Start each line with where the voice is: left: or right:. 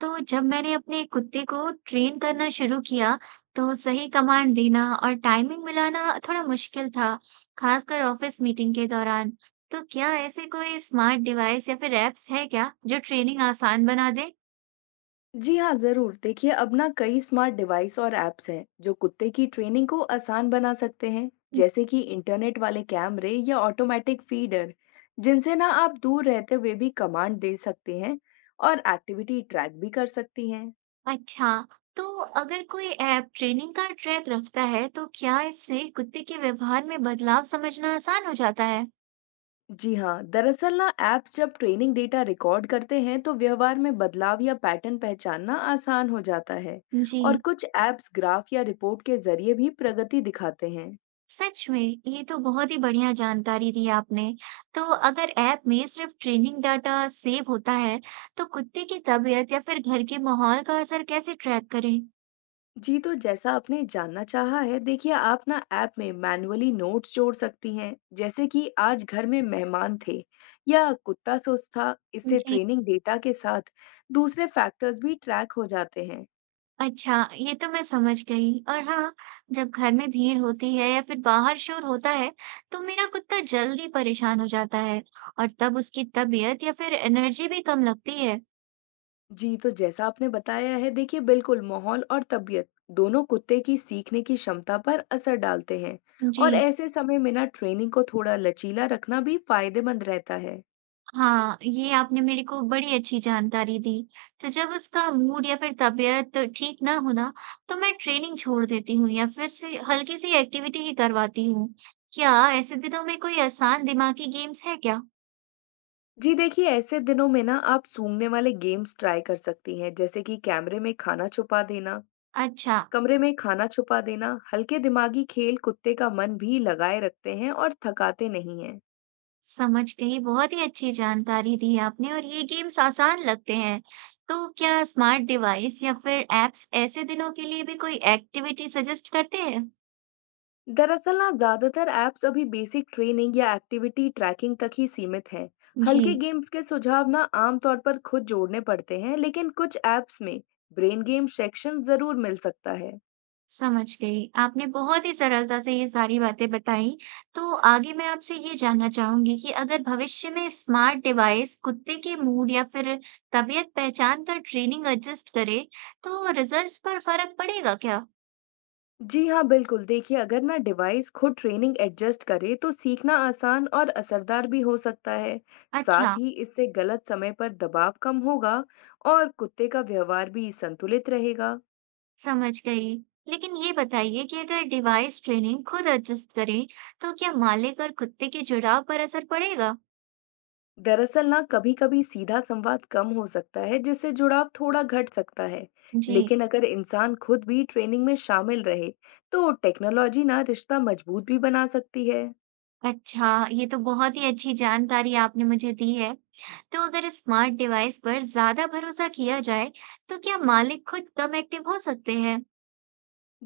right: तो जब मैंने अपने कुत्ते को ट्रेन करना शुरू किया, तो सही कमांड देना और टाइमिंग मिलाना थोड़ा मुश्किल था, खासकर ऑफिस मीटिंग के दौरान। तो क्या ऐसे कोई स्मार्ट डिवाइस या फिर ऐप्स है क्या जो ट्रेनिंग आसान बना दे?
left: जी हाँ, ज़रूर। देखिए, अब ना कई स्मार्ट डिवाइस और ऐप्स हैं, जो कुत्ते की ट्रेनिंग को आसान बना सकते हैं, जैसे कि इंटरनेट वाले कैमरे या ऑटोमेटिक फीडर, जिनसे ना आप दूर रहते हुए भी कमांड दे सकते हैं और एक्टिविटी ट्रैक भी कर सकती हैं।
right: अच्छा, तो अगर कोई ऐप ट्रेनिंग का ट्रैक रखता है, तो क्या इससे कुत्ते के व्यवहार में बदलाव समझना आसान हो जाता है?
left: जी हाँ, दरअसल ना ऐप्स जब ट्रेनिंग डेटा रिकॉर्ड करते हैं, तो व्यवहार में बदलाव या पैटर्न पहचानना आसान हो जाता है
right: जी।
left: और कुछ ऐप्स ग्राफ या रिपोर्ट के जरिए भी प्रगति दिखाते हैं।
right: सच में, ये तो बहुत ही बढ़िया जानकारी दी आपने। तो अगर ऐप में सिर्फ ट्रेनिंग डाटा सेव होता है, तो कुत्ते की तबीयत या फिर घर के माहौल का असर कैसे ट्रैक करें?
left: जी, तो जैसा आपने जानना चाहा है, देखिए आप ना ऐप में मैन्युअली नोट्स जोड़ सकती हैं, जैसे कि आज घर में मेहमान थे या कुत्ता सुस्त था। इससे
right: जी।
left: ट्रेनिंग डेटा के साथ दूसरे फैक्टर्स भी ट्रैक हो जाते हैं।
right: अच्छा, ये तो मैं समझ गई। और हाँ, जब घर में भीड़ होती है या फिर बाहर शोर होता है, तो मेरा कुत्ता जल्दी परेशान हो जाता है और तब उसकी तबीयत या फिर एनर्जी भी कम लगती है।
left: जी, तो जैसा आपने बताया है, देखिए बिल्कुल माहौल और तबीयत दोनों कुत्ते की सीखने की क्षमता पर असर डालते हैं, और
right: जी,
left: ऐसे समय में ना ट्रेनिंग को थोड़ा लचीला रखना भी फायदेमंद रहता है।
right: हाँ, ये आपने मेरे को बड़ी अच्छी जानकारी दी। तो जब उसका मूड या फिर तबीयत ठीक ना हो ना, तो मैं ट्रेनिंग छोड़ देती हूँ या फिर से हल्की सी एक्टिविटी ही करवाती हूँ। क्या ऐसे दिनों में कोई आसान दिमागी गेम्स है क्या?
left: जी देखिए, ऐसे दिनों में ना आप सूंघने वाले गेम्स ट्राई कर सकती हैं, जैसे कि कैमरे में खाना छुपा देना,
right: अच्छा,
left: कमरे में खाना छुपा देना। हल्के दिमागी खेल कुत्ते का मन भी लगाए रखते हैं और थकाते नहीं हैं।
right: समझ गई। बहुत ही अच्छी जानकारी दी आपने और ये गेम्स आसान लगते हैं। तो क्या स्मार्ट डिवाइस या फिर एप्स ऐसे दिनों के लिए भी कोई एक्टिविटी सजेस्ट करते हैं?
left: दरअसल ना ज्यादातर ऐप्स अभी बेसिक ट्रेनिंग या एक्टिविटी ट्रैकिंग तक ही सीमित हैं।
right: जी।
left: हल्के गेम्स के सुझाव ना आमतौर पर खुद जोड़ने पड़ते हैं, लेकिन कुछ ऐप्स में ब्रेन गेम सेक्शन जरूर मिल सकता है।
right: समझ गई। आपने बहुत ही सरलता से ये सारी बातें बताई। तो आगे मैं आपसे ये जानना चाहूँगी कि अगर भविष्य में स्मार्ट डिवाइस कुत्ते के मूड या फिर तबीयत पहचान कर ट्रेनिंग एडजस्ट करे, तो रिजल्ट्स पर फ़र्क पड़ेगा क्या?
left: जी हाँ, बिल्कुल। देखिए, अगर ना डिवाइस खुद ट्रेनिंग एडजस्ट करे, तो सीखना आसान और असरदार भी हो सकता है। साथ
right: अच्छा,
left: ही इससे गलत समय पर दबाव कम होगा और कुत्ते का व्यवहार भी संतुलित रहेगा।
right: समझ गई। लेकिन ये बताइए कि अगर डिवाइस ट्रेनिंग खुद एडजस्ट करे, तो क्या मालिक और कुत्ते के जुड़ाव पर असर पड़ेगा?
left: दरअसल ना कभी कभी सीधा संवाद कम हो सकता है, जिससे जुड़ाव थोड़ा घट सकता है।
right: जी।
left: लेकिन अगर इंसान खुद भी ट्रेनिंग में शामिल रहे, तो टेक्नोलॉजी ना रिश्ता मजबूत भी बना सकती है।
right: अच्छा, ये तो बहुत ही अच्छी जानकारी आपने मुझे दी है। तो अगर स्मार्ट डिवाइस पर ज्यादा भरोसा किया जाए तो क्या मालिक खुद कम एक्टिव हो सकते हैं?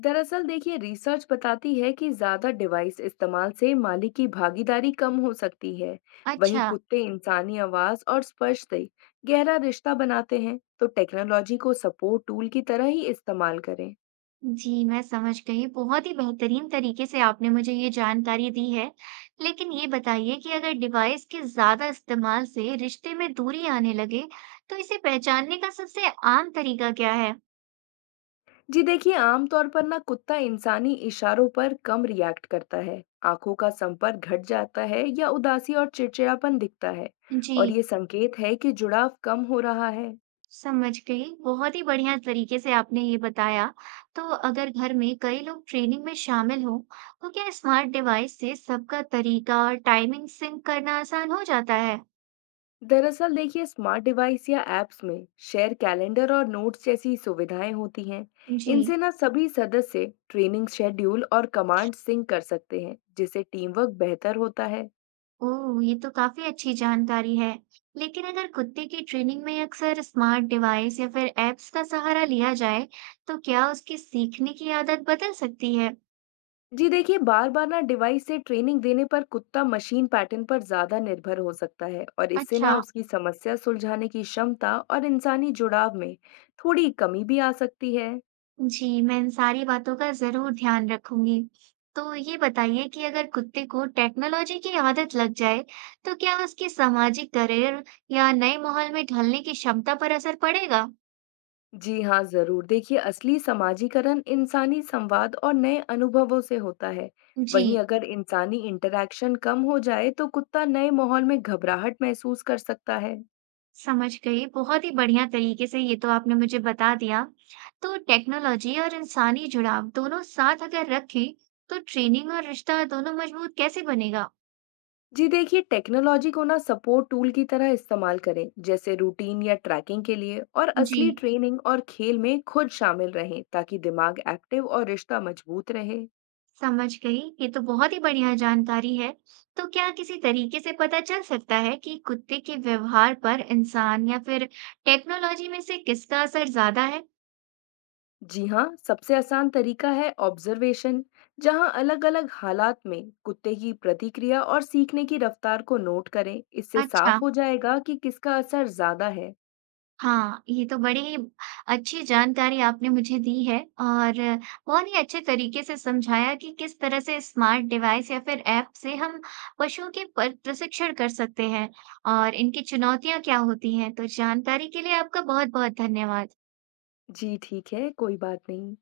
left: दरअसल देखिए, रिसर्च बताती है कि ज्यादा डिवाइस इस्तेमाल से माली की भागीदारी कम हो सकती है। वहीं
right: अच्छा।
left: कुत्ते इंसानी आवाज और स्पर्श से गहरा रिश्ता बनाते हैं, तो टेक्नोलॉजी को सपोर्ट टूल की तरह ही इस्तेमाल करें।
right: जी, मैं समझ गई। बहुत ही बेहतरीन तरीके से आपने मुझे ये जानकारी दी है। लेकिन ये बताइए कि अगर डिवाइस के ज्यादा इस्तेमाल से रिश्ते में दूरी आने लगे, तो इसे पहचानने का सबसे आम तरीका क्या है?
left: जी देखिए, आमतौर पर ना कुत्ता इंसानी इशारों पर कम रिएक्ट करता है, आंखों का संपर्क घट जाता है या उदासी और चिड़चिड़ापन दिखता है,
right: जी।
left: और ये संकेत है कि जुड़ाव कम हो रहा है।
right: समझ गई, बहुत ही बढ़िया तरीके से आपने ये बताया। तो अगर घर में कई लोग ट्रेनिंग में शामिल हों, तो क्या स्मार्ट डिवाइस से सबका तरीका और टाइमिंग सिंक करना आसान हो जाता है?
left: दरअसल देखिए, स्मार्ट डिवाइस या एप्स में शेयर कैलेंडर और नोट्स जैसी सुविधाएं होती हैं।
right: जी।
left: इनसे ना सभी सदस्य ट्रेनिंग शेड्यूल और कमांड सिंक कर सकते हैं, जिससे टीम वर्क बेहतर होता है।
right: ओह, ये तो काफी अच्छी जानकारी है। लेकिन अगर कुत्ते की ट्रेनिंग में अक्सर स्मार्ट डिवाइस या फिर एप्स का सहारा लिया जाए, तो क्या उसकी सीखने की आदत बदल सकती है?
left: जी देखिए, बार बार ना डिवाइस से ट्रेनिंग देने पर कुत्ता मशीन पैटर्न पर ज्यादा निर्भर हो सकता है, और इससे
right: अच्छा।
left: ना उसकी समस्या सुलझाने की क्षमता और इंसानी जुड़ाव में थोड़ी कमी भी आ सकती है।
right: जी, मैं इन सारी बातों का ज़रूर ध्यान रखूंगी। तो ये बताइए कि अगर कुत्ते को टेक्नोलॉजी की आदत लग जाए, तो क्या उसकी सामाजिक करियर या नए माहौल में ढलने की क्षमता पर असर पड़ेगा?
left: जी हाँ, ज़रूर। देखिए, असली समाजीकरण इंसानी संवाद और नए अनुभवों से होता है। वहीं
right: जी,
left: अगर इंसानी इंटरैक्शन कम हो जाए, तो कुत्ता नए माहौल में घबराहट महसूस कर सकता है।
right: समझ गई। बहुत ही बढ़िया तरीके से ये तो आपने मुझे बता दिया। तो टेक्नोलॉजी और इंसानी जुड़ाव दोनों साथ अगर रखें, तो ट्रेनिंग और रिश्ता दोनों मजबूत कैसे बनेगा?
left: जी देखिए, टेक्नोलॉजी को ना सपोर्ट टूल की तरह इस्तेमाल करें, जैसे रूटीन या ट्रैकिंग के लिए, और
right: जी।
left: असली ट्रेनिंग और खेल में खुद शामिल रहें, ताकि दिमाग एक्टिव और रिश्ता मजबूत रहे।
right: समझ गई, ये तो बहुत ही बढ़िया जानकारी है। तो क्या किसी तरीके से पता चल सकता है कि कुत्ते के व्यवहार पर इंसान या फिर टेक्नोलॉजी में से किसका असर ज्यादा है?
left: जी हाँ, सबसे आसान तरीका है ऑब्जर्वेशन, जहाँ अलग अलग हालात में कुत्ते की प्रतिक्रिया और सीखने की रफ्तार को नोट करें। इससे
right: अच्छा।
left: साफ हो जाएगा कि किसका असर ज्यादा है।
right: हाँ, ये तो बड़ी ही अच्छी जानकारी आपने मुझे दी है और बहुत ही अच्छे तरीके से समझाया कि किस तरह से स्मार्ट डिवाइस या फिर ऐप से हम पशुओं के प्रशिक्षण कर सकते हैं और इनकी चुनौतियां क्या होती हैं। तो जानकारी के लिए आपका बहुत बहुत धन्यवाद।
left: जी ठीक है, कोई बात नहीं।